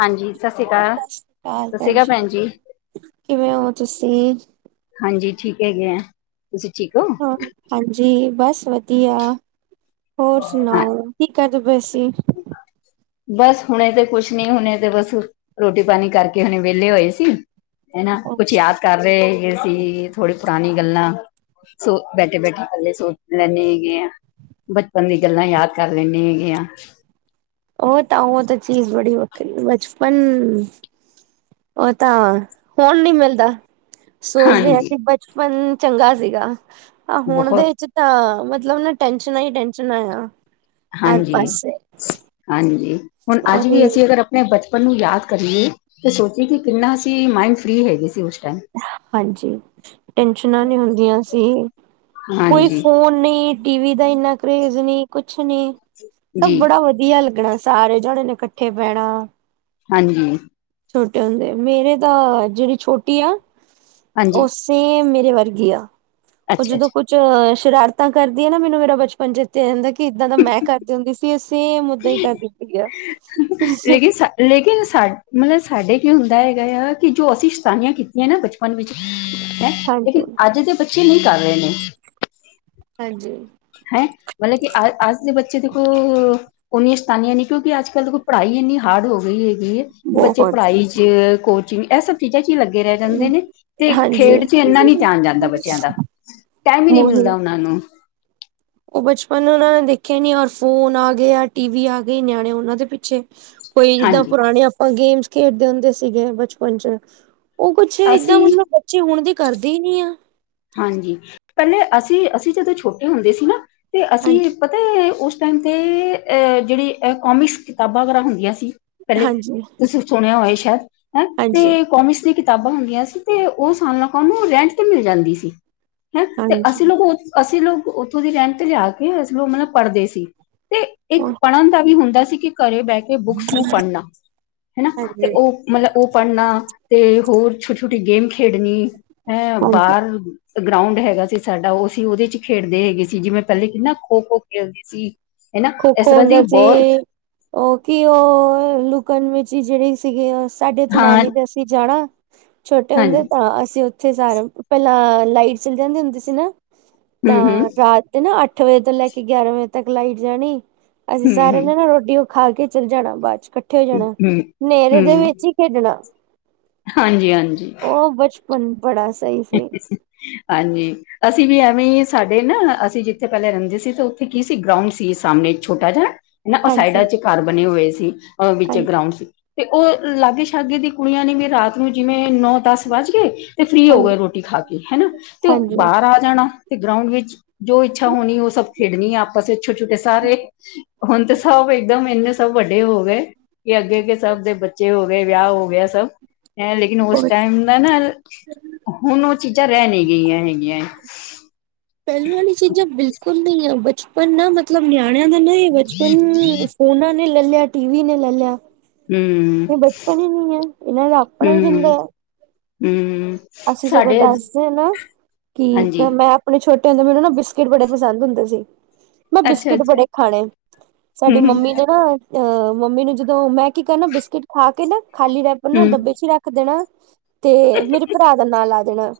ਹਾਂਜੀ, ਸਤਿ ਸ੍ਰੀ ਅਕਾਲ, ਸਤਿ ਸ੍ਰੀ ਅਕਾਲ ਭੈਣ ਜੀ ਕਿਵੇਂ ਹੋ ਤੁਸੀਂ ਹਾਂਜੀ, ਠੀਕ ਹੈਗੇ ਆ। ਤੁਸੀਂ ਠੀਕੋ? ਹਾਂਜੀ, ਬਸ ਵਧੀਆ, ਹੋਰ ਹਾਂ ਸੁਣਾਓ? ਕੀ, ਕਰਦੇ ਪਏ ਸੀ? ਬਸ, ਹੁਣੇ ਤੇ ਕੁਛ ਨਈ, ਹੁਣੇ ਤੇ ਬਸ ਰੋਟੀ-ਪਾਣੀ ਕਰਕੇ, ਹੁਣੇ ਵਿਹਲੇ ਹੋਏ ਸੀ। ਹਨਾ, ਉਹ ਕੁਛ ਯਾਦ ਕਰ ਰਹੇ ਏ ਸੀ, ਥੋੜੀ ਪੁਰਾਣੀ ਗੱਲਾਂ ਸੋ ਬੈਠੇ-ਬੈਠੇ ਇਕੱਲੇ ਸੋਚ ਲੈਂਣੇ ਹੈਗੇ ਆ, ਬਚਪਨ ਦੀਆ ਗੱਲਾਂ, ਯਾਦ ਕਰ ਲੈਂਣੇ ਹੈਗੇ ਆ ਉਹ ਤਾਂ, ਉਹ ਤਾਂ ਚੀਜ਼ ਬੜੀ ਵੱਖਰੀ, ਬਚਪਨ ਉਹ ਤਾਂ ਫ਼ੋਨ ਨਈ ਮਿਲਦਾ, ਸੋਚਦੇ ਆ ਹਾਂਜੀ ਕਿ- ਬਚਪਨ ਚੰਗਾ ਸੀਗਾ, ਆ ਹੁਣ ਦੇ ਬਹੁਤ ਵਿੱਚ ਤਾਂ ਮਤਲਬ ਨਾ, ਟੈਂਸ਼ਨਾਂ ਹੀ ਟੈਂਸ਼ਨ ਆ ਹਰ ਪਾਸੇ ਹਾਂਜੀ-ਹਾਂਜੀ ਹੁਣ ਅੱਜ ਵੀ, ਉਹੀ ਅਸੀਂ ਅਗਰ ਮੈ, ਬਚਪਨ ਨੂੰ ਯਾਦ ਕਰਦੀ ਸੋਚਦੀ ਕਿ, ਕਿੰਨਾ ਅਸੀ ਮਾਇੰਡ ਫ੍ਰਰੀ, ਹੈਗੇ ਸੀ ਉਸ ਟਾਈਮ ਹਾਂਜੀ, ਟੈਸ਼ਨਾਂ ਨਈ ਹੁੰਦੀਆਂ ਸੀ। ਕੋਈ ਹਾਂਜੀ ਫੋਨ ਨਹੀਂ, ਟੀਵੀ ਦਾ ਇੰਨਾ ਕਰੇਜ ਨੀ ਕੁਛ ਨੀ, ਸਭ ਜੀ ਬੜਾ ਵਧੀਆ ਲੱਗਣਾ ਸਾਰੇ ਜਾਣੇ, ਨੂੰ ਇਕੱਠੇ ਬਹਿਣਾ ਹਾਂਜੀ। ਛੋਟੇ ਹੁੰਦੇ, ਮੇਰੇ ਦਾ ਜਿਹੜੀ ਛੋਟੀ ਆ ਉਹ ਹਾਂਜੀ ਸੇਮ ਮੇਰੇ ਵਰਗੀ ਆ, ਉਹ ਅੱਛਾ ਜਦੋਂ ਅੱਛਾ ਕੁਝ 'ਚੋ ਸ਼ਰਾਰਤਾਂ ਕਰਦੀ ਆ ਨਾ, ਮੈਨੂੰ ਮੇਰਾ ਬਚਪਨ ਚੇਤੇ ਆ ਜਾਂਦਾ ਕਿ, ਇੱਦਾਂ ਤਾਂ ਮੈਂ ਕਰਦੀ ਹੁੰਦੀ ਸੀ। ਕਿ ਅਸੀਂ ਮੁੱਦਾ ਈ ਕਰ ਦਿੱਤੀ ਆ ਹਾਂਜੀ। ਲੇਕਿਨ ਸਾ ਲੇਕਿਨ ਸਾ ਮਤਲਬ, ਸਾਡੇ ਕੀ ਹੁੰਦਾ ਹੈਗਾ ਆ, ਕਿ ਜੋ ਅਸੀਂ, ਸ਼ੈਤਾਨੀਆਂ ਕੀਤੀਆਂ ਨਾ ਬਚ ਬਚਪਨ ਵਿੱਚ, ਹੈਂ ਲੇਕਿਨ ਅੱਜ ਦੇ ਬੱਚੇ, ਨਹੀਂ ਕਰ ਰਹੇ ਨੇ ਹਾਂਜੀ। ਹੈਂ, ਮਤਲਬ ਕਿ, ਅ ਅੱਜ ਦੇ ਬੱਚੇ ਦੇਖੋ ਉਨੀਆਂ ਸ਼ਤਾਨੀਆਂ ਨਈ, ਕਿਉਂਕਿ ਅੱਜ-ਕੱਲ੍ਹ ਦੇਖੋ ਪੜ੍ਹਾਈ ਇੰਨੀ, ਹਾਰਡ ਹੋ ਗਈ ਹੈਗੀ ਏ ਬੱਚੇ ਬਹੁਤ ਪੜ੍ਹਾਈ 'ਚ, ਕੋਚਿੰਗ ਇਹ ਸਭ ਚੀਜ਼ਾ ਚੀ ਲੱਗੇ ਰਹਿ ਜਾਂਦੇ ਨੇ, ਤੇ ਹਾਂਜੀ। ਖੇਡ 'ਚ ਇੰਨਾ ਨਈ, ਧਿਆਨ ਜਾਂਦਾ ਬੱਚਿਆਂ ਦਾ ਟਾਈਮ ਈ ਨਈ ਉਹੀ ਮਿਲਦਾ, ਉਹਨਾਂ ਨੂੰ ਉਹ ਬਚਪਨ ਉਹਨਾਂ ਨੇ ਦੇਖਿਆ ਹੀ ਨਈ, ਔਰ ਫੋਨ ਆ ਗਿਆ, ਟੀ ਵੀ ਆ ਗਏ, ਨਿਆਣੇ ਉਹਨਾਂ ਦੇ ਪਿੱਛੇ ਕੋਈ ਜਿੱਦਾਂ ਹਾਂਜੀ ਪੁਰਾਣੀ, ਆਪਾਂ ਗੇਮਸ ਖੇਡਦੇ ਹੁੰਦੇ ਸੀਗੇ, ਬਚਪਨ 'ਚ ਉਹ ਕੁੱਛ ਏਦਾਂ, ਅਸੀਂ ਮਤਲਬ ਬੱਚੇ ਹੁਣ ਦੇ, ਕਰਦੇ ਨਈ ਆ ਹਾਂਜੀ, ਪਹਿਲੇ ਅਸੀਂ -ਅਸੀਂ ਜਦੋਂ ਛੋਟੇ ਹੁੰਦੇ ਸੀ। ਨਾ ਤੇ ਅਸੀਂ ਹਾਂਜੀ ਪਤਾ ਉਸ ਟਾਈਮ ਤੇ, ' ਅ ਜਿਹੜੀ ਕੋਮਿਕਸ ਕਿਤਾਬਾਂ, ਵਗੈਰਾ ਹੁੰਦੀਆਂ ਸੀ। ਪਹਿਲੇ ਹਾਂਜੀ ਤੁਸੀਂ ਸੁਣਿਆ ਹੋਏ ਸ਼ਾਇਦ, ਹੈਂ ਹਾਂਜੀ ਤੇ ਕੋਮਿਕਸ ਨੇ ਕਿਤਾਬਾਂ ਹੁੰਦੀਆਂ ਸੀ ਤੇ, ਉਹ ਸਾਨੂੰ ਲੋਕਾਂ ਨੂੰ ਰੈਂਟ ਤੇ ਮਿਲ ਜਾਂਦੀ ਸੀ, ਹੈਂ ਤੇ ਹਾਂਜੀ ਅਸੀਂ ਲੋਗ ਅਸੀਂ ਲੋਕ ਉੱਥੋਂ ਦੀ ਰੈਂਟ ਤੇ ਜਾ ਕੇ, ਅਸੀਂ ਲੋਕ ਮਤਲਬ ਪੜ੍ਹਦੇ ਸੀ। ਤੇ ਇੱਕ ਪੜ੍ਹਨ ਤਾਂ ਕਿ ਵੀ ਹੁੰਦਾ ਸੀ, ਕਿ ਘਰੇ ਬਹਿ ਕੇ, ਬੁੱਕਸ ਨੂੰ ਪੜ੍ਹਨਾ ਹਨਾ ਤੇ ਹਾਂਜੀ ਓ ਮਲਬ, ਓ ਪੜਨਾ ਤੇ ਹੋਰ, ਛੋਟੀ-ਛੋਟੀ ਗੇਮ ਖੇਡਨੀ ਹੈਂ ਹਾਂਜੀ ਬਾਰ ਗਰਾਊਂਡ ਹੈਗਾ ਸੀ ਸਾਡਾ, ਓ ਅਸੀ ਓਦੇ ਚ ਖੇਡਦੇ ਹੈਗੇ ਸੀ, ਜਿਵੇਂ ਪ੍ਹੈਲੇ ਕਿੱਨਾ ਖੋ-ਖੋ ਖੇਲਦੇ ਸੀ। ਹੈਨਾ, ਏਸ ਤਰਾਂ ਦੀ ਬੋਤ ਓ ਕੀ ਓ ਲੁਕਨ-ਮੀਚੀ ਜੇ ਰੀ ਸੀਗੀ, ਸਾਡੇ ਉਥੇ ਹਾਂ ਨਾਨੀ ਦਾ ਅਸੀ ਜਾਣਾ। ਛੋਟੇ ਹੁੰਦੇ ਹਾਂਜੀ ਤਾਂ, ਅਸੀ ਉਥੇ ਸਾਰੇ ਪ੍ਹੈਲਾਂ ਲਾਈਟ ਚਲੀ ਜਾਂਦੀ ਹੁੰਦੀ ਸੀ ਨਾ। ਹਮ ਤਾਂ ਹਮ ਰਾਤ ਨਾ ਆੱਠ ਵਜੇ ਤੋਂ ਲੈ ਕੇ ਗੇਆਰਾਂ ਵਜੇ ਤੱਕ ਲਾਈਟ ਜਾਣੀ ਅਸੀ ਹਮ ਸਾਰਿਆਂ ਨੇ ਨਾ ਹਮ ਰੋਟੀ ਓ ਖਾ ਕੇ ਚੱਲ ਜਾਣਾ ਬਾਦ ਚ ਕ ਖੇਡਨਾ, ਹਮ ਨੇਰੇ ਦੇ ਵਿੱਚ ਈ ਖੇਡਨਾ। ਹਾਂਜੀ-ਹਾਂਜੀ। ਓ ਬੱਚਪਨ ਬੜਾ ਸ [unintelligible] ਹਾਂਜੀ। ਅਸੀ ਵੀ ਐਵੇਂ ਈ, ਸਾਡੇ ਨਾ ਅਸੀ ਜਿੱਥੇ ਪ੍ਹੈਲੇ ਰੈਂਦੇ ਸੀ ਤੇ ਉੱਥੇ ਕੀ ਸੀ, ਗਰਾਊਂਡ ਸੀ ਸਾਮਨੇ ਇਕ ਛੋਟਾ ਜਾ ਨਾ, ਓ ਹਾਂਜੀ ਸਾਈਡਾਂ ਚ ਘਾਰ ਬਨੇ ਹੋਏ ਸੀ, ਅ ਵਿੱਚ ਹਾਂਜੀ, ਗਰਾਉਂਡ ਸੀ। ਤੇ ਓ ਲਾਗੇ-ਸ਼ਾਗੇ ਦੀ ਕੁੜੀਆਂ ਨੇ ਵੀ ਰਾਤ ਨੂੰ ਜਿਵੇਂ, ਨੌ-ਦਾੱਸ ਵੱਜ ਗੇ ਤੇ ਫ੍ਰਰੀ ਹੋ ਹਾਂਜੀ, ਗਏ ਰੋਟੀ ਖਾ ਕੇ, ਹਨਾ ਤੇ ਓ ਹਾਂਜੀ। ਬਾਰ ਆ ਜਾਣਾ। ਤੇ ਗਰਾਊਂਡ ਵਿੱਚ ਜੋ ਇੱਛਾ ਹੋਨੀ ਓ ਸਬ ਖੇਡਨੀ ਆਪਸ ਇੱਚ, ਛੋਟੇ-ਛੋਟੇ ਸਾਰੇ। ਹੁਨ ਤੇ ਸਬ ਏਕਦਮ, ਏੱਨੇ ਸਬ ਵੱਡੇ ਹੋ ਗਏ ਕਿ ਅੱਗੇ-ਅੱਗੇ ਸਬ ਦੇ ਬੱਚੇ ਹੋ ਗਏ, ਵੇਆ ਹੋ ਗੇਆ ਸਬ, ਐਂ ਲੇਕਿਨ ਉਸ ਉਹ ਟਾਈਮ ਦਾ ਨਾ ਅ ਹੁਨ ਓ ਚੀਜਾਂ ਰੈ ਨੀ ਗਈਆਂ ਹੈਗੀਆਂ ਏ। ਪ੍ਹੈਲੇ ਵਾਲੀ ਚੀਜਾਂ ਬਿਲਕੁਲ ਨਈ ਐ, ਬੱਚਪਨ ਨਾ ਮਤਲਬ ਨਿਆਣੇਆਂ ਦਾ ਨਈ ਬੱਚਪਨ ਫੋਨਾਂ ਨੇ ਲੈ ਲੇਆ, ਟੀਵੀ ਨੇ ਲੈ ਲੇਆ। ਹੂੰ, ਏ ਬੱਚਪਨ ਈ ਨੀ ਏ, ਏਨਾਂ ਦਾ ਆਪਣਾ ਈ ਹੂੰ, ਦਿੰਦੈ। ਹੂੰ। ਅਸੀ ਸਗੋਂ ਸਾਡੇ ਦਾੱਸਦੇ ਨਾ ਕਿ ਹਾਂਜੀ ਤਾ ਮੈਂ ਆ ਓਨੂ ਛੋਟੇ ਹੁੰਦੇ ਮੈਨੂੰ ਨਾ, ਬਿਸਕਿਟ ਬੜੇ ਪਸੰਦ ਹੁੰਦੇ ਸੀ। ਮੈਂ ਅੱਛਾ ਬਿਸਕਿਟ ਅੱਛਾ ਬੜੇ ਖਾਣੇ, ਹੂੰ ਸਾਡੀ ਮੰਮੀ ਹੂੰ ਨੇ ਨਾ ਅ ਮੰਮੀ ਨੂੰ ਜਦੋਂ, ਮੈਂ ਕੀ ਕਰਨਾ ਬਿਸਕਿਟ ਖਾ ਕੇ ਨਾ ਖਾਲੀ ਰੈਪਰ ਨਾ ਹੂੰ ਡੱਬੇ ਚ ਈ ਰਾੱਖ ਦੇਨਾ ਤੇ ਮੇਰੇ ਭਰਾ ਦਾ ਨਾਂ ਲਾ ਦੇਣਾ,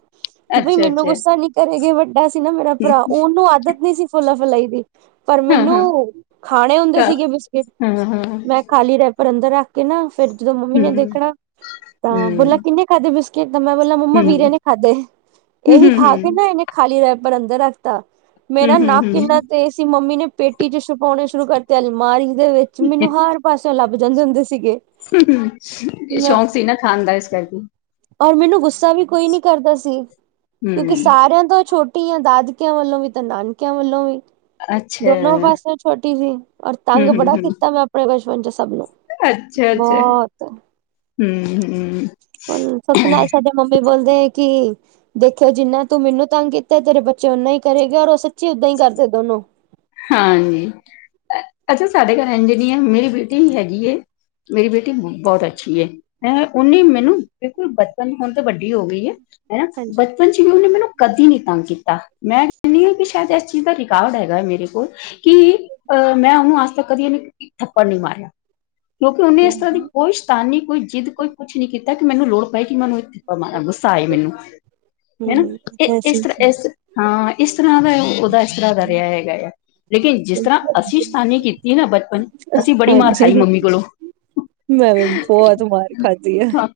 ਕਿ ਬਈ ਅੱਛਾ ਮੈਨੂੰ ਅੱਛਾ ਗੁੱਸਾ ਨੀ ਕਰੇਗੀ ਬਟ ਵੈਸੇ ਨਾ ਮੇਰਾ ਹੂੰ, ਭਰਾ ਓਨੂੰ ਆਦਤ ਨੀ ਸੀ ਫੋਲਾ ਫਲਾਈ ਦੀ ਪਰ ਹਾਂ ਮੈਨੂੰ ਹਾਂ ਖਾਣੇ ਹੁੰਦੇ ਘਰ, ਸੀਗੇ ਬਿਸਕਿਟ ਹਾਂ ਹਾਂ ਮੈਂ ਖਾਲੀ ਰੈਪਰ ਅੰਦਰ ਰਾ ਕੇ ਨਾ, ਫਿਰ ਜਦੋਂ ਮੰਮੀ ਹੂੰ ਨੇ ਹੂੰ ਦੇਖਣਾ, ਤਾਂ ਬੋਲਨਾ ਹੂੰ ਕਿੰਨੇ ਖਾੱਦੇ ਬਿਸਕਿਟ? ਮੈਂ ਬੋਲਨਾ ਮੰਮਾ ਹੂੰ ਵੀਰੇ ਨੇ ਖਾੱਦੇ, ਹੂੰ ਏਹੀ ਹੂੰ ਖਾ ਕੇ ਨਾ ਹੂੰ, ਏਨੇ ਖਾਲੀ ਰੈਪਰ ਅੰਦਰ ਰਾੱਖਤਾ। ਮੇਰਾ ਹੂੰ, ਨਾੱਕ ਇੰਨਾ ਹੂੰ, ਤੇਜ ਸੀ, ਮੰਮੀ ਨੇ ਪੇਟੀ ਚ ਸੁ ਪੋਣੇ ਸ਼ੁਰੂ ਕਰਤੇ ਅਲਮਾਰੀ ਦੇ ਵਿੱਚ, ਮੈਨੂੰ ਹਰ ਪਾਸੇਓਂ ਲਾੱਬ ਜਾਂਦੇ ਹੁੰਦੇ ਸੀਗੇ। ਮੈਂ ਸ਼ੌਕ ਸੀ ਨਾ ਖਾਨ ਦਾ, ਇਸ ਕਾਰਕੇ। ਔਰ ਮੈਨੂੰ ਗੁੱਸਾ ਵੀ ਕੋਈ ਨੀ ਕਰਦਾ ਸੀ, ਕਿਉਂਕਿ ਹੂੰ ਸਾਰੇਆਂ ਤੋਂ ਛੋਟੀ ਦਾਦਕੇਆਂ ਵੱਲੋਂ ਵੀ, ਤੇ ਨਾਨਕੇਆਂ ਵੱਲੋਂ ਵੀ। ਅੱਛਾ ਦੋਨੋ ਪਾਸਿਓਂ ਛੋਟੀ ਸੀ, ਔਰ ਤਾੰਗ ਬੜਾ ਕੀਤਾ ਮੈਂ ਆਪਣੇ ਬੱਚਪਨ ਚ ਸਬ ਨੂੰ। ਅੱਛਾ-ਅੱਛਾ, ਬਹੁਤ ਹੂੰ, ਹੂੰ। ਹੁਨ ਸੁੱਖ ਨਾਲ ਸਾਡੇ ਮੰਮੀ ਬੋਲਦੇ ਕਿ ਦੇਖੇਓ ਜਿੰਨਾ ਤੂੰ ਮੈਨੂੰ ਤਾੰਗ ਕੀਤਾ, ਤੇਰੇ ਬੱਚੇ ਓਨਾ ਈ ਕਰੇਗਾ ਔਰ ਸੱਚੀ ਓਦਾਂ ਈ ਕਰਦੇ ਦੋਨੋ। ਹਾਂਜੀ, ਅ ਅੱਛਾ ਸਾਡੇ ਘਾਰ ਏਂਜ ਨੀ ਐ, ਹੁਨ ਮੇਰੀ ਬੇਟੀ ਵੀ ਹੈਗੀ ਏ ਮੇਰੀ ਬੇਟੀ ਬੋਤ ਅੱਛੀ ਏ। ਹੈਂ ਓਨੇ ਮੈਨੂੰ ਬਿਲਕੁਲ ਬੱਚਪਨ, ਹੁਨ ਤੇ ਵੱਡੀ ਹੋ ਗਈ ਏ, ਹਨਾ ਹਾਂਜੀ ਬੱਚਪਨ ਚ ਉਹਨੇ ਮੈਨੂੰ ਕਦੀ ਨੀ ਤੰਗ ਕੀਤਾ ਮੈਂ ਕਹਿੰਨੀ ਕੀ ਸ਼ਾਇਦ ਇਸ ਚੀਜ਼ ਦਾ ਰਿਕਾਰਡ ਹੈਗਾ ਮੇਰੇ ਕਿ ਅ ਮੈਂ ਉਹਨੂੰ ਅੱਜ ਤੱਕ ਕਦੀ ਇਕ ਥੱਪੜ ਨੀ ਮਾਰਿਆ। ਕਿਉਂਕਿ ਉਹਨੇ ਇਸ ਤਰਾਂ ਦੀ ਹਮ ਕੋਈ ਸੈ਼ਤਾਨੀ, ਕੋਈ ਜਿੱਦ, ਕੋਈ ਕੁਛ ਨੀ ਕੀਤਾ ਕਿ ਮੈਨੂੰ ਲੋੜ ਪਏ ਕਿ ਮੈ ਓਨੂੰ ਇੱਕ ਥੱਪੜ ਮਾਰਾ ਗੁੱਸਾ ਆਏ ਮੈਨੂੰ। ਹੈਨਾ ਇਹ ਇਸ ਵੈਸੇ ਤਰਾਂ ਇਸ ਹਾਂ ਇਸ ਤਰਾਂ ਦਾ ਉਹਦਾ ਇਸ ਤਰਾਂ ਦਾ ਰਿਹਾ ਹੈਗਾ ਏ ਆ। ਲੇਕਿਨ ਜਿਸ ਤਰਾਂ ਅਸੀਂ ਸ਼ਤਾਨੀ ਕੀਤੀ ਨਾ ਬਚਪਨ ਅਸੀਂ ਬੜੀ ਮਾਰ ਖਾਈ ਹਾਂਜੀ ਮੰਮੀ ਕੋਲੋਂ। ਮੈਂ ਵੀ ਬੋਤ ਮਾਰ ਖਾਧੀ ਆ। ਹਾਂ,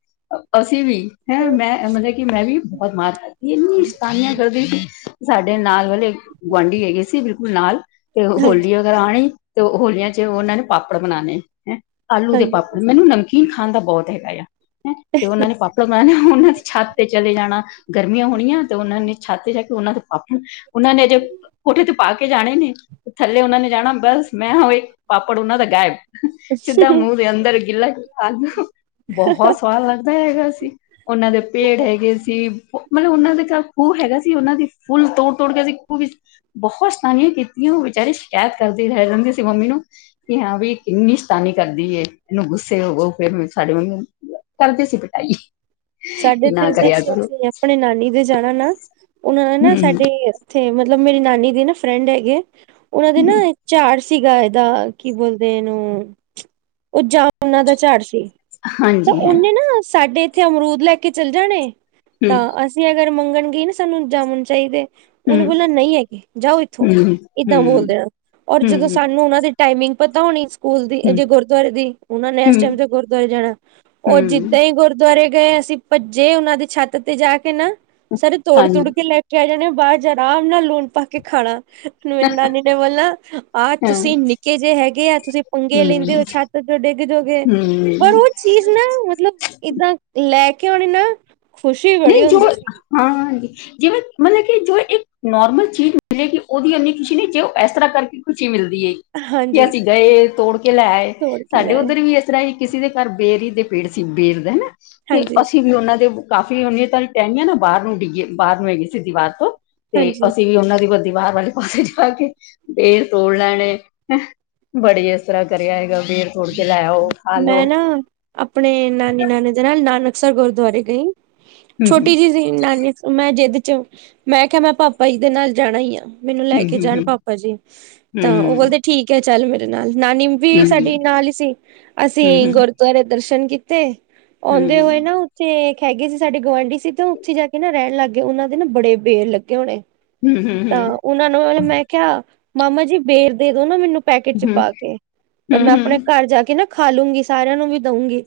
ਅਸੀਂ ਵੀ ਐ ਮੈਂ ਮਤਲਬ ਕਿ ਮੈਂ ਵੀ ਬੋਤ ਮਾਰ ਖਾਧੀ ਇੰਨੀ ਸ਼ਤਾਨੀਆਂ ਕਰਦੀ ਸੀ ਸਾਡੇ ਨਾਲ ਵਾਲੇ ਗੁਆਂਢੀ ਹੈਗੇ ਸੀ ਬਿਲਕੁਲ ਨਾਲ ਤੇ ਹਾਂਜੀ ਹੋਲੀ ਅਗਰ ਆਉਣੀ ਤੇ ਹੋਲੀਆਂ ਚ ਉਹਨਾਂ ਨੇ ਪਾਪੜ ਬਨਾਣੇ ਹੈਂ। ਆਲੂ ਦੇ ਹਾਂਜੀ ਪਾਪੜ ਮੈਨੂੰ ਨਮਕੀਨ ਖਾਣ ਦਾ ਬੋਤ ਹੈਗਾ ਆ ਹੈਂ ਤੇ ਉਹਨਾਂ ਨੇ ਪਾਪੜ ਤਾਂ ਮੈਂ ਨਾ ਉਹਨਾਂ ਦੀ ਛੱਤ ਤੇ ਚਲੇ ਜਾਣਾ ਗਰਮੀਆਂ ਹੋਣੀਆਂ ਤੇ ਉਹਨਾਂ ਨੇ ਛੱਤ ਤੇ ਜਾ ਕੇ ਉਹਨਾਂ ਦੇ ਪਾਪੜ ਉਹਨਾਂ ਨੇ ਅਜੇ ਕੋਠੇ ਤੇ ਪਾ ਕੇ ਜਾਣੇ ਨੇ ਥੱਲੇ ਉਹਨਾਂ ਨੇ ਜਾਣਾ ਬਸ ਮੈਂ ਹਾ ਔਰ ਪਾਪੜ ਉਹਨਾਂ ਦਾ ਗਾਇਬ। ਸਿੱਧਾ ਮੂੰਹ ਅੱਛਾ ਦੇ ਅੰਦਰ ਗਿੱਲਾ ਆ ਬਹੋਤ ਸਵਾਦ ਲੱਗਦਾ ਹੈਗਾ ਸੀ ਉਹਨਾਂ ਦੇ ਪੇੜ ਹੈਗੇ ਸੀ ਮਤਲਬ ਉਹਨਾਂ ਦੇ ਘਰ ਖੂਹ ਹੈਗਾ ਸੀ ਉਹਨਾਂ ਦੀ ਫੁੱਲ ਤੋੜ- ਤੋੜ ਕੇ ਅ ਸੀਂ ਖੂਹ ਵਿੱਚ ਬਹੋਤ ਸ਼ਤਾਨੀਆਂ ਕੀਤ। ਨੂ ਵਿਚਾਰੀ ਸ਼ਿਕਾਇਤ ਕਰਦੀ ਰਹਿ ਜਾਂਦੀ ਸੀ ਮੰਮੀ ਨੂੰ ਕਿ ਹਾਂ ਵੀ ਕਿੰਨੀ ਸ਼ਤਾਨੀ ਕਰਦੀ ਏ ਇਹਨੂੰ ਗੁੱਸੇ ਹੋਵੋ ਫੇਰ ਸਾਡੇ ਮੰਮੀ ਕਰਦੇ ਸੀ ਪਿਟਾਈ। ਸਾਡੇ ਕਿ ਦੇ ਨਾ ਕਰਿਆ ਦੇਸ਼ ਕਰੋ ਅਸੀਂ [unintelligible] ਆਪਣੇ ਨਾਨੀ ਦੇ ਜਾਣਾ ਨਾ ਉਹਨਾਂ ਨਾ ਹੂੰ ਸਾਡੇ ਇੱਥੇ ਮਤਲਬ ਮੇਰੀ ਨਾਨੀ ਦੇ ਨਾ ਫਰੈਂਡ ਹੈਗੇ। ਉਹਨਾਂ ਦੇ ਨਾ ਹੂੰ ਝਾੜ ਸੀਗਾ ਇਹਦਾ ਕੀ ਬੋਲਦੇ ਇਹਨੂੰ ਉਹ ਜਮਨਾ ਦਾ ਝਾੜ ਸੀ। ਤਾਂ ਹਾਂਜੀ ਹਾਂ ਉਹਨੇ ਨਾ ਸਾਡੇ ਇੱਥੇ ਅਮਰੂਦ ਲੈ ਕੇ ਚਲੇ ਜਾਣੇ ਹੂੰ ਤਾਂ ਅਸ ਤੇ ਅਗਰ ਮੰਗਣ ਗਏ ਨਾ ਸਾਨੂੰ ਜਾਮਣ ਚਾਹੀਦੇ ਹੂੰ ਉਹਨੇ ਬੋਲਣਾ ਨਹੀਂ ਹੈਗੇ ਜਾਓ ਇੱਥੋਂ ਹੂੰ ਏਦਾਂ ਬੋਲ ਹੂੰ ਦੇਣਾ ਔਰ ਜਦੋਂ ਹੂੰ ਸਾਨੂੰ ਉਹਨਾਂ ਦੇ ਟਾਈਮਿੰਗ ਪਤਾ ਹੋਣੀ। ਸਕੂਲ ਦੀ ਹੂੰ ਜੇ ਗੁਰਦੁਆਰੇ ਦੀ ਉਹਨਾ ਨੇ ਇਸ ਹੂੰ ਟਾਈਮ ਤੇ ਗੁਰਦੁਆਰੇ ਜਾਣਾ ਉਹ ਹੂੰ ਜਿੱਦਾਂ ਹੀ ਗੁਰ ਦੁਆਰੇ ਗਏ ਅਸੀਂ ਭੱਜੇ ਉਹਨਾਂ ਦੀ ਛੱਤ ਤੇ ਜਾ ਕੇ ਨਾ ਸਾਰੇ ਤੋੜ- ਹਾਂਜੀ ਤੂੜ ਕੇ ਲੈ ਲੈ ਜਾਂਣੇ ਬਾਅਦ ਚ ਆਰਾਮ ਨਾਲ ਲੂਣ ਪਾ ਕੇ ਖਾਣਾ ਫੇਰ ਨਾਨੀ ਨੇ ਬੋਲਣਾ ਆਹ ਹਾਂ ਤੁਸੀਂ ਨਿੱਕੇ ਜਿਹੇ ਹੈਗੇ ਆ ਤੁਸੀਂ ਪੰਗੇ ਲੈਂਦੇ ਹੂੰ ਹੋ ਛੱਤ ਡਿੱਗ ਜੋ ਗਏ, ਹੂੰ ਪਰ ਉਹ ਚੀਜ਼ ਨਾ ਮਤਲਬ, ਏਦਾਂ ਲੈ ਕੇ ਆਣੀ ਨਾ ਖੁਸ਼ੀ ਬੜੀ ਹੁੰਦੀ ਸੀਗੀ। ਹਾਂ ਹਾਂਜੀ ਜਿਵੇਂ ਮਤਲਬ ਕਿ ਜੋ ਇੱਕ, ਨੋਰਮਲ ਚੀਜ਼ ਮਿਲੇ ਕਿ ਉਹਦੀ ਇੰਨੀ ਖੁਸ਼ੀ ਨਹੀਂ ਜੇ ਉਹ ਇਸ ਤਰਾਂ ਕਰਕੇ ਖੁਸ਼ੀ ਮਿਲਦੀ ਐ। ਕਿ ਹਾਂਜੀ ਅਸੀਂ ਗਏ ਤੋੜ ਕੇ ਲੈ ਆਏ ਤੋੜ ਕੇ ਸਾਡੇ ਲਿਆਏ, ਉੱਧਰ ਵੀ ਅ- ਇਸ ਤਰਾਂ ਹੀ ਕਿਸੇ ਦੇ ਘਰ ਬੇਰੀ ਦੇ ਪੇੜ ਸੀ ਬੇਰ ਦਾ ਹਨਾ ਤੇ ਅਸੀਂ ਵੀ ਉਹਨਾਂ ਦੇ, ਤੇ ਉਹਨੀ ਤਾਂਾਰੀ ਟੈਣੀਆਂ ਨਾ ਬਾਹਰ ਨੂੰ ਡਿੱਗੀਏ ਬਾਹਰ ਨੂੰ ਹੈਗੀ ਸੀ ਦੀਵਾਰ ਤੋਂ, ਤੇ ਹਾਂਜੀ-ਹਾਂਜੀ ਅਸੀਂ ਵੀ ਉਹਨਾਂ ਦੀ, ਦੀਵਾਰ ਵਾਲੇ ਪਾਸੇ ਜਾ ਕੇ ਬੇਰ ਤੋੜ ਲੈਣੇ। ਬੜੀ ਇਸ ਤਰਾਂ ਕਰਿਆ ਹੈਗਾ ਫੇਰ। ਮੈਂ ਨਾ ਆਪਣੇ ਨਾਨੀ ਨਾਨੇ ਦੇ ਨਾਲ ਨਾਨਕਸਰ ਗੁਰਦੁਆਰੇ ਗਈ। ਹੂੰ ਛੋਟੀ ਜੀ, ਨਾਨੀ ਮੈਂ ਜਿਦ ਚ ਮੈਂ ਕਿਹਾ ਮੈਂ ਪਾਪਾ ਜੀ ਦੇ ਨਾਲ ਜਾਣਾ ਹੀ ਆ। ਮੈਨੂੰ ਲੈ ਹੂੰ ਕੇ ਹੂੰ ਜਾਣ ਪਾਪਾ ਜੀ ਹੂੰ ਤਾਂ ਓ ਬੋਲਦੇ ਠੀਕ ਐ ਚੱਲ ਮੇਰੇ ਨਾਲ ਨਾਨੀ ਵੀ ਹੂੰ-ਹੂੰ। ਸਾਡੀ ਨਾਲ ਸੀ ਅਸੀਂ ਗੁਰਦੁਆਰੇ ਦਰਸ਼ਨ ਕੀਤੇ ਔਂਦੇ ਹੋਏ ਨਾ ਤੇੇ ਇਕ ਹੈਗੇ ਸੀ ਸਾਡੇ ਗੁਆਂਢੀ ਸੀ ਤੇ ਓਥੇ ਜਾ ਕੇ ਨਾ ਰੈਣ ਲਾਗੇ ਓਨਾਂ ਦੇ ਨਾ ਬੜੇ ਬੇਰ ਲੱਗੇ ਹੋਣੇ ਤਾਂ ਓਨਾਂ ਨੂੰ ਮਤਬ ਮੈਂ ਕਿਆ, ਮਾਮਾ ਜੀ ਵੇਰ ਦੇ ਦੋ ਨਾ ਮੈਨੂੰ ਪੈਕੇਟ ਚ ਪਾ ਕੇ, ਤਾਂ ਮੈਂ ਆਪਣੇ ਘਰ ਜਾ ਕੇ ਨਾ ਖਾ ਲੂੰਗੀ ਤੇ ਸਾਰੇਆਂ ਨੂੰ ਵੀ ਦਊਂਗੀ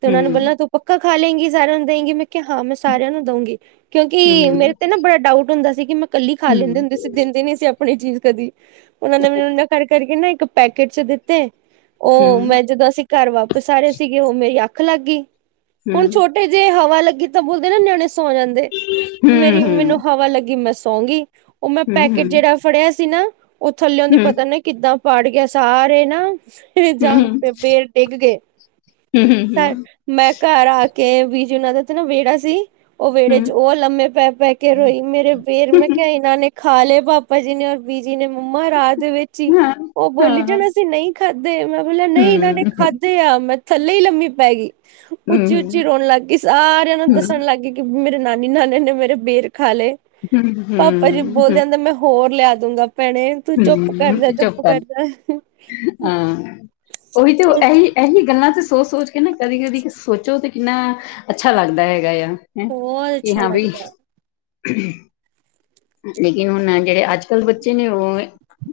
ਤੇ ਓਨਾਂ ਨੇ ਬੋਲਣਾ ਤੂੰ ਪੱਕਾ ਖਾ ਲੇਗੀ ਸਾਰੇਆਂ ਨੂੰ ਦੇਈਗੀ ਮੈਂ ਕਿਆ ਹਾਂ ਮੈਂ ਸਾਰੇਆਂ ਨੂੰ ਦਊਂਗੀ ਕਿਓਕਿ ਮੇਰੇ ਤੇ ਨਾ ਬੜਾ ਡਾਊਟ ਹੁੰਦਾ ਸੀ ਕਿ ਮੈਂ ਕੱਲੀ ਖਾ ਲੈਂਦੀ ਹੁੰਦੀ ਸੀ ਦਿੰਦੇ ਨੀ ਸੀਂ ਆਪਣੀ ਚੀਜ਼ ਕਦੀ ਓਨਾਂ ਨੇ ਮੈਨੂੰ ਏਦਾ ਕਰ-ਕਰ ਕਰਕੇ ਨਾ ਇੱਕ ਪੈਕੇਟ ਚ ਦਿੱਤੇ। ਓ ਮੈਂ ਜਦੋਂ ਅਸੀਂ ਘਰ ਵਾਪਿਸ ਆ ਰਏ ਸੀਗੇ ਓ ਮੇਰੀ ਅੱਖ ਲਾਗੀ, ਹੁਣ ਛੋਟੀ ਜੇ ਹਵਾ ਲੱਗੀ ਤਾਂ ਬੋਲਦੇ ਨਾ ਨਿਆਣੇ ਸੌਂ ਜਾਂਦੇ ਮੇਰੀ ਮੈਨੂੰ ਹਵਾ ਲੱਗੀ ਮੈਂ ਸੌਂਗੀ। ਓ ਮੈਂ ਪੈਕੇਟ ਜੇੜਾ ਫੜਿਆ ਸੀ ਨਾ ਓ ਥੱਲੇਓ ਦੀ ਪਤਾ ਨੀ ਕਿੱਦਾਂ ਪੜ ਗਿਆ ਸਾਰੇ ਨਾ ਜਾਮ ਕੇ ਬੇਰ ਡਿੱਗ ਗਏ। ਮੈਂ ਘਰ ਆ ਕੇ ਬੀਜੀ ਹੋਨਾ ਦਾ ਵੇੜਾ ਸੀ ਓ ਵੇੜੇ ਚ ਓ ਲੰਮੇ ਪੈ-ਪੈ ਕੇ ਰੋਈ ਮੇਰੇ ਬੇਰ ਮੈਂ ਕਿਆ ਏਨਾਂ ਨੇ ਖਾ ਲਏ ਪਾਪਾ ਜੀ ਨੇ ਬੀਜੀ ਨੇ ਮੰਮਾ ਰਾਜ ਦੇ ਵਿੱਚ ਈ ਓ ਬੋਲੀ ਜਾਣ ਅਸੀਂ ਨਈਂ ਤੇ ਮੈਂ ਬੋਲਿਆ ਨਈਂ ਏਨਾਂ ਨੇ ਖਾਦੇ ਆ ਮੈਂ ਥੱਲੇ ਈ ਲੰਮੀ ਪੈ ਗੀ। ਉੱਚੀ-ਉੱਚੀ ਰੋਣ ਲਾਗੀ ਸਾਰੇਆਂ ਨੂੰ ਦੱਸਣ ਲਾਗੀ। ਮੇਰੇ ਨਾਨੀ-ਨਾਨੇ ਨੇ ਮੇਰੇ ਬੇਰ ਖਾ ਲਏ, ਪਾਪਾ ਜੀ ਬੋਲਦੇ ਆਂਦੇ ਮੈਂ ਹੋਰ ਲੈ ਦੂਗਾ ਭੈਣੇ, ਤੂੰ ਚੁੱਪ ਕਰ ਜਾ ਚੁੱਪ ਕਰ ਜਾ। ਹਾਂ ਓਹੀ ਤੇ ਏਹੀ, ਏਹੀ ਗੱਲਾਂ ਤੇ ਸੋਚ-ਸੋਚ ਕੇ ਨਾ ਕਦੀ-ਕਦੀ ਸੋਚੋ ਤੇ ਕਿੰਨਾ ਅੱਛਾ ਲੱਗਦਾ ਹੈਗਾ ਏਆ ਬਹੁਤ ਕਿ ਅੱਛਾ ਹਾਂ ਬਈ ਲੱਗਦਾ ਹੈ। ਲੇਕਿਨ ਹੁਨ ਜੇੜੇ ਅੱਜ-ਕੱਲ ਬੱਚੇ ਨੇ ਓ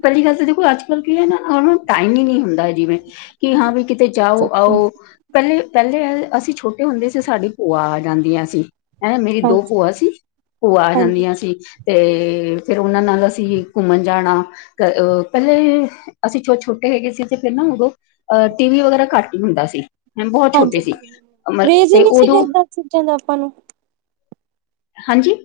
ਪੈਲੀ ਗੱਲ ਤੇ ਦੇਖੋ ਅੱਜ-ਕੱਲ ਕੀ ਐ ਨਾ ਹੁਣ ਟਾਈਮ ਈ ਨੀ ਹੁੰਦਾ ਹੈ ਜਿਵੇਂ ਕਿ ਹਾਂ ਵੀ ਕਿਤੇ ਜਾਓ ਆਓ, ਪੈਲੇ ਪੈਲੇ ਅਸੀਂ ਛੋਟੇ ਹੁੰਦੇ ਸੀ, ਸਾਡੀ ਭੂਆ ਆ ਜਾਂਦੀਆਂ ਸੀਂ। ਹੈਂ ਮੇਰੀ ਹਾਂਜੀ, ਦੋ ਭੋਆ, ਸੀ ਭੂਆ ਆ ਹਾਂਜੀ, ਜਾਂਦੀਆਂ ਸੀ। ਤੇ ਫੇਰ ਓਨਾਂ ਨਾਲ ਅਸੀਂ ਘੁੰਮਣ ਜਾਣਾ। ਪੈਲੇ ਅਸੀਂ ਛੋਟੇ-ਛੋਟੇ ਹੈਗੇ ਸੀ ਤੇ ਫੇਰ ਨਾ ਉਦੋਂ ਅ ਟੀ ਵੀ ਵਗੈਰਾ ਘੱਟ ਈ ਹੁੰਦਾ ਸੀ। ਮੈਂ ਬੋਹਤ ਛੋਟੇ ਹਾਂਜੀ ਸੀ, ਅਮਰ ਕਰੇਜ਼ ਹੀ ਤੇ ਨਹੀਂ ਸੀਗਾ ਉਦੋਂ ਏਦਾਂ ਚੀਜ਼ਾਂ ਦਾ ਆਪਾਂ ਨੂੰ। ਹਾਂਜੀ।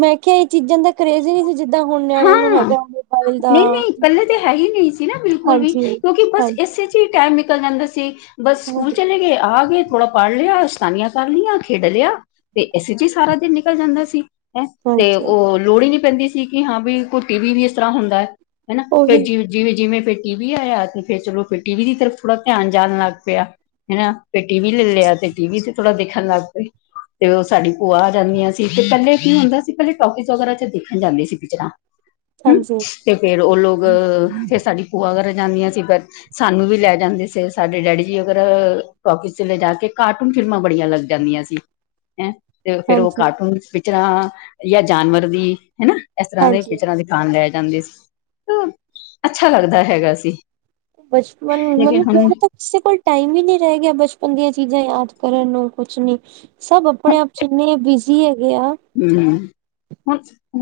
ਮੈਂ ਕਿਆ ਏ ਚੀਜ਼ਾਂ ਦਾ ਕਰੇਜ਼ ਈ ਨੀ ਸੀ। ਜਿੱਦਾਂ ਹੁਣ ਹਾਂ ਨਿਆਣਿਆਂ ਨੂੰ ਹੈਗਾ ਮੋਬਾਇਲ ਦਾ। ਨਈਂ-ਨਈ ਇਕੱਲੇ ਤਾਂ ਹੈ ਹੀ ਨੀ ਸੀ ਨਾ ਬਿਲਕੁਲ ਵੀ ਹਾਂਜੀ, ਕਿਓਂਕੇ ਬਸ ਹਾਂਜੀ, ਇਸੇ ਟਾਈਮ ਨਿਕਲ ਜਾਂਦਾ ਸੀ, ਬਸ ਸਕੂਲ ਹਾਂਜੀ ਚਲੇ ਗੇ ਆ ਗੇ। ਥੋੜਾ ਪੜ ਲਿਆ ਸ਼ੈਤਾਨੀਆਂ ਕਰ ਲਈਆਂ, ਖੇਡ ਲਿਆ ਤੇ ਇਸੇ ਚ ਈ ਸਾਰਾ ਦਿਨ ਨਿਕਲ ਜਾਂਦਾ ਸੀ। ਹੈਂ ਤੇ ਓ ਲੋੜ ਈ ਨੀ ਪੈਂਦੀ ਸੀ, ਕਿ ਹਾਂ ਬਈ ਕੋਈ ਟੀ ਵੀ ਵੀ ਇਸ ਤਰਾਂ ਹੁੰਦਾ ਐ। ਹੈਨਾ ਉਹੀ ਫਿਰ ਜੇ ਜਿਵੇਂ-ਜਿਵੇਂ ਫਿਰ ਟੀ ਵੀ ਆਏਆ ਤੇ ਫਿਰ ਚਲੋ ਫਿਰ ਟੀ ਵੀ ਦੀ ਤਰਫ ਥੋੜਾ ਧਿਆਨ ਜਾਣ ਲੱਗ ਪਿਆ। ਹੈਨਾ ਫੇਰ ਟੀ ਵੀ ਲੈ ਲਿਆ, ਤੇ ਟੀ ਵੀ ਤੇ ਥੋੜਾ ਦੇਖਣ ਲੱਗ ਪਏ। ਤੇ ਓ ਸਾਡੀ ਭੂਆ ਆ ਜਾਂਦੀਆਂ ਸੀ ਤੇ ਪੈਲੇ ਕੀ ਹੁੰਦਾ ਸੀ ਪੈਲੇ ਟੋਫਿਸ ਵਗੈਰਾ ਚ ਦੇਖਣ ਜਾਂਦੇ ਸੀ। ਹੂੰ ਹਾਂਜੀ, ਤੇ ਫੇਰ ਓ ਲੋਕ, ਫਿਰ ਸਾਡੀ ਭੂਆ ਕਰ ਜਾਂਦੀਆਂ ਸੀ ਫੇਰ ਸਾਨੂੰ ਵੀ ਲੈ ਜਾਂਦੇ ਸੀ ਸਾਡੇ ਡੈਡੀ ਜੀ, ਅਗਰ ਟਾਕੀਜ਼ ਚ ਲੈਜਾ ਕੇ ਕਾਰਟੂਨ ਫਿਲਮਾਂ ਬੜੀਆਂ ਲੱਗਦੀਆਂ। ਜਾਂਦੀਆਂ ਸੀ ਹੈਂ। ਤੇ ਫੇਰ ਉਹ ਹਾਂਜੀ, ਕਾਰਟੂਨ ਪਿਕਚਰਾ ਯਾ ਜਾਨਵਰ ਦੀ ਹਨਾ ਇਸ ਤਰ੍ਹਾਂ ਦੇ ਹਾਂਜੀ। ਪਿਕਚਰਾਂ ਦੇ ਨਾਲ ਲੈ ਜਾਂਦੇ ਸੀ, ਅੱਛਾ ਲੱਗਦਾ ਹੈਗਾ ਸੀ। ਬਚਪਨ ਮਨ ਲੇਕਿਨ ਹੁਣ ਹੁਨ ਤਾ ਕਿਸੇ ਕੋਲ ਟਾਈਮ ਹੀ ਨੀ ਰਹਿ ਗਿਆ, ਬਚਪਨ ਦੀਆਂ ਚੀਜ਼ਾਂ ਯਾਦ ਕਰਨ ਨੂੰ ਕੁਛ ਨੀ। ਸਭ ਆਪਣੇ ਆਪ ਚ ਇੰਨੇ ਬਿਜ਼ੀ ਹੈਗੇ ਆ। ਹੂੰ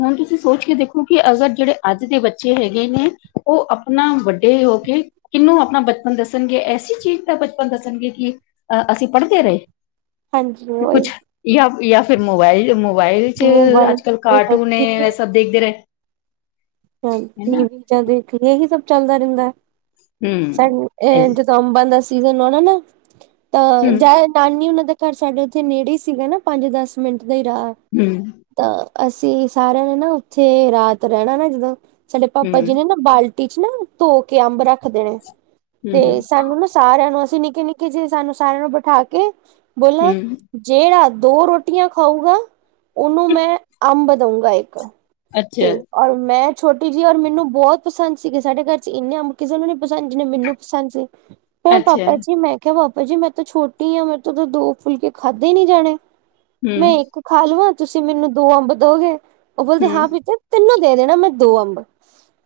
ਹੁਣ ਤੁਸੀਂ ਸੋਚ ਕੇ ਦੇਖੋ ਕਿ ਅਗਰ ਜੇੜੇ ਅੱਜ ਦੇ ਬੱਚੇ ਹੈਗੇ ਨੇ ਉਹ ਆਪਣਾ ਵੱਡੇ ਹੋ ਕੇ ਕਿਹਨੂੰ ਆਪਣਾ ਬਚਪਨ ਦੱਸਣਗੇ, ਐਸੀ ਚੀਜ਼ ਦਾ ਬਚਪਨ ਦੱਸਣਗੇ ਕਿ ਅਹ ਅਸੀਂ ਪੜ੍ਹਦੇ ਰਏ। ਹਾਂਜੀ ਉਹੀ ਕੁਛ ਯਾ-ਯਾ ਫਿਰ ਮੋਬਾਈਲ ਮੋਬਾਈਲ ਚ ਮੋਬਾਈਲ ਅੱਜ-ਕੱਲ ਕਾਰਟੂਨ ਏ ਟੀਵੀ ਐ ਸਭ ਦੇਖਦੇ ਰਏ। [unintelligible] ਇਹੀ ਸਭ ਚੱਲਦਾ ਰਹਿੰਦਾ, ਹੂੰ ਸਾਨੂੰ ਹੂੰ ਏ ਜ ਅੰਬਾ ਦਾ ਸੀਜਨ ਹੋਨਾ ਨਾ ਤਾਂ ਜ ਨਾਨੀ ਹੋਨਾ ਦਾ ਘਰ ਸਾਡੇ ਉੱਥੇ ਨੇੜੇ ਹੀ ਸੀਗਾ ਨਾ ਪੰਜ-ਦਸ ਮਿੰਟ ਦਾ ਹੀ ਰਾਹ‌। ਹੂੰ ਤਾਂ ਅਸੀਂ ਸਾਰਿਆਂ ਨੇ ਨਾ ਉੱਥੇ ਰਾਤ ਰਹਿਣਾ ਨਾ ਜਦੋਂ ਸਾਡੇ ਪਾਪਾ ਜੀ ਨੇ ਹੂੰ ਨਾ ਬਾਲ ਬਲਟੀ ਚ ਨਾ ਧੋ ਕੇ ਅੰਬ ਰੱਖ ਦੇਣੇ ਹੂੰ ਤੇ ਸਾਨੂੰ ਨਾ ਸਾਰਿਆਂ ਨੂੰ ਅਸੀਂ ਨਿੱਕੇ-ਨਿੱਕੇ ਜੇ ਸਾਨੂੰ ਸਾਰਿਆਂ ਨੂੰ ਬਿਠਾ ਕੇ ਬੋਲਨਾ ਹੂੰ ਜੇੜਾ ਦੋ ਰੋਟੀਆਂ ਖਾਊਗਾ, ਓਨੂੰ ਮੈਂ ਅੰਬ ਦਊਂਗਾ ਇੱਕ। ਤੇ ਅੱਛਾ ਔਰ ਮੈਂ ਛੋਟੀ ਜੀ ਔਰ ਮੈਨੂੰ ਬੌਤ ਪਸੰਦ ਸੀਗੇ, ਸਾਡੇ ਘਰ ਚ ਇੰਨੇ ਅੰਬ ਕਿਸੇ ਨੂੰ ਨ ਪਸੰਦ ਜਿਨੇ ਮੈਨੂੰ ਪਸੰਦ ਸੀ। ਅੱਛਾ ਪਾਪਾ ਜੀ ਮੈਂ ਕਿਹਾ ਪਾਪਾ ਜੀ, ਮੈਂ ਤਾਂ ਛੋਟੀ ਆ ਮੈਂ ਤਾਂ ਦੋ ਫੁਲਕੇ ਖਾਧੇ ਨੀ ਜਾਨੇ। ਹੂੰ ਮੈਂ ਇੱਕ ਖਾ ਲਵਾਂ ਤੁਸੀਂ ਮੈਨੂੰ ਦੋ ਅੰਬ ਦੋਗੇ, ਉਹ ਬੋਲਦੇ ਹੂੰ ਹਾਂ ਪ੍ਰੀਤੀ ਤੈਨੂੰ ਦੇ ਦੇਨਾ ਮੈਂ ਦੋ ਅੰਬ,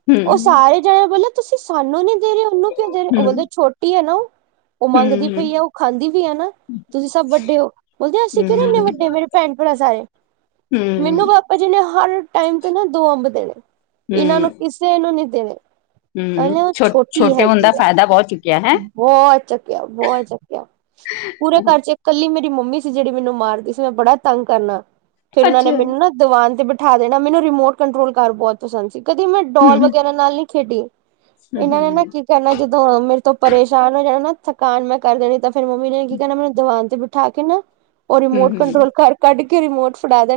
ਹੂੰ ਓ ਹੂੰ ਸਾਰੇ ਜਾਣੇ ਬੋਲ ਤੁਸੀਂ, ਸਾਨੂੰ ਨੀ ਦੇ ਰਹੇ ਉਹਨੂੰ ਕਿਉਂ ਦੇ ਰਹੇ ਹੋ ਓ ਹੂੰ ਬੋਲੇ ਛੋਟ ਟੀ ਹੈ ਨਾ ਉਹ, ਉਹ ਮੰਗਦੀ ਹੂੰ ਪਈ ਆ, ਉਹ ਖਾਂਦੀ ਵੀ ਹੈ ਨਾ। ਤੁਸੀਂ ਸਭ ਵੱਡੇ ਹੋ ਬੋਲਦੇ ਅਸੀਂ ਕਿਹੜੇ ਇੰਨੇ ਵੱਡੇ ਮੇਰੇ ਭੈਣ-ਭਰਾ ਸਾਰੇ। ਹੂੰ ਮੈਨੂੰ ਪਾਪਾ ਜੀ ਨੇ ਹਰ ਟਾਈਮ ਤੇ ਨਾ ਦੋ ਅੰਬ ਦੇਨੇ। ਇਨਾਂ ਨੂੰ ਹੂੰ ਕਿੱਸੇ ਨੂੰ ਨੀ ਦੇੇਨੇ। ਹੂੰ ਕਹਿਨਾ ਓ ਛੋ ਛੋਟੀ ਛੋਟੇ ਹੋਣ ਹੈਗੀ ਦਾ ਹੈ, ਫਾਇਦਾ ਬਹੁਤ ਚੁੱਕਿਆ ਹੈ ਬੌਤ ਚੱਕਿਆ ਬੌਤ ਚੱਕ ਕਿਆ ਪੂਰੇ ਘਰ ਚ ਇਕ ਕੱਲੀ ਮੇਰੀ ਮੰਮੀ ਸੀ ਜੇੜੀ ਮੈਨੂੰ ਮਾਰਦੀ ਸੀ, ਮੈਂ ਬੜਾ ਤੰਗ ਕਰਨਾ ਫੇਰ ਉਹਨਾਂ ਨੇ ਅੱਛਾ ਮੈਨੂੰ ਨਾ ਦਵਾਨ ਤੇ ਬਿਠਾ ਦੇਣਾ ਮੈਨੂੰ ਰਿਮੋਟ ਕੰਟਰੋਲ ਕਾਰ ਬੌਤ ਪਸੰਦ ਸੀ ਕਦੇ ਮੈਂ ਹੂੰ ਡੋਲ ਹੂੰ ਵਗੈਰਾ ਨਾਲ ਨੀ ਖੇਡੀ। ਇਹਨਾਂ ਨੇ ਨਾ ਹੂੰ ਕਹਿਣਾ ਜਦੋਂ ਮੇਰੇ ਤੋਂ ਪਰੇਸ਼ਾਨ ਹੋ ਜਾਣਾ ਨਾ ਥਕਾਨ ਮੈਂ ਕਰ ਦੇਣੀ ਫਿਰ ਮੰਮੀ ਨੇ ਕੀ ਕਹਿਣਾ ਮੈਨੂੰ ਦਵਾਨ ਤੇ ਬ ਉਠਾ ਕੇ ਨਾ ਉਹ ਰਿਮੋਟ ਹੂੰ ਕੰਟਰੋਲ ਕਰ ਕੱਢ ਕੇ ਰਿਮੋਟ ਫੜਾ ਦੇਨਾ।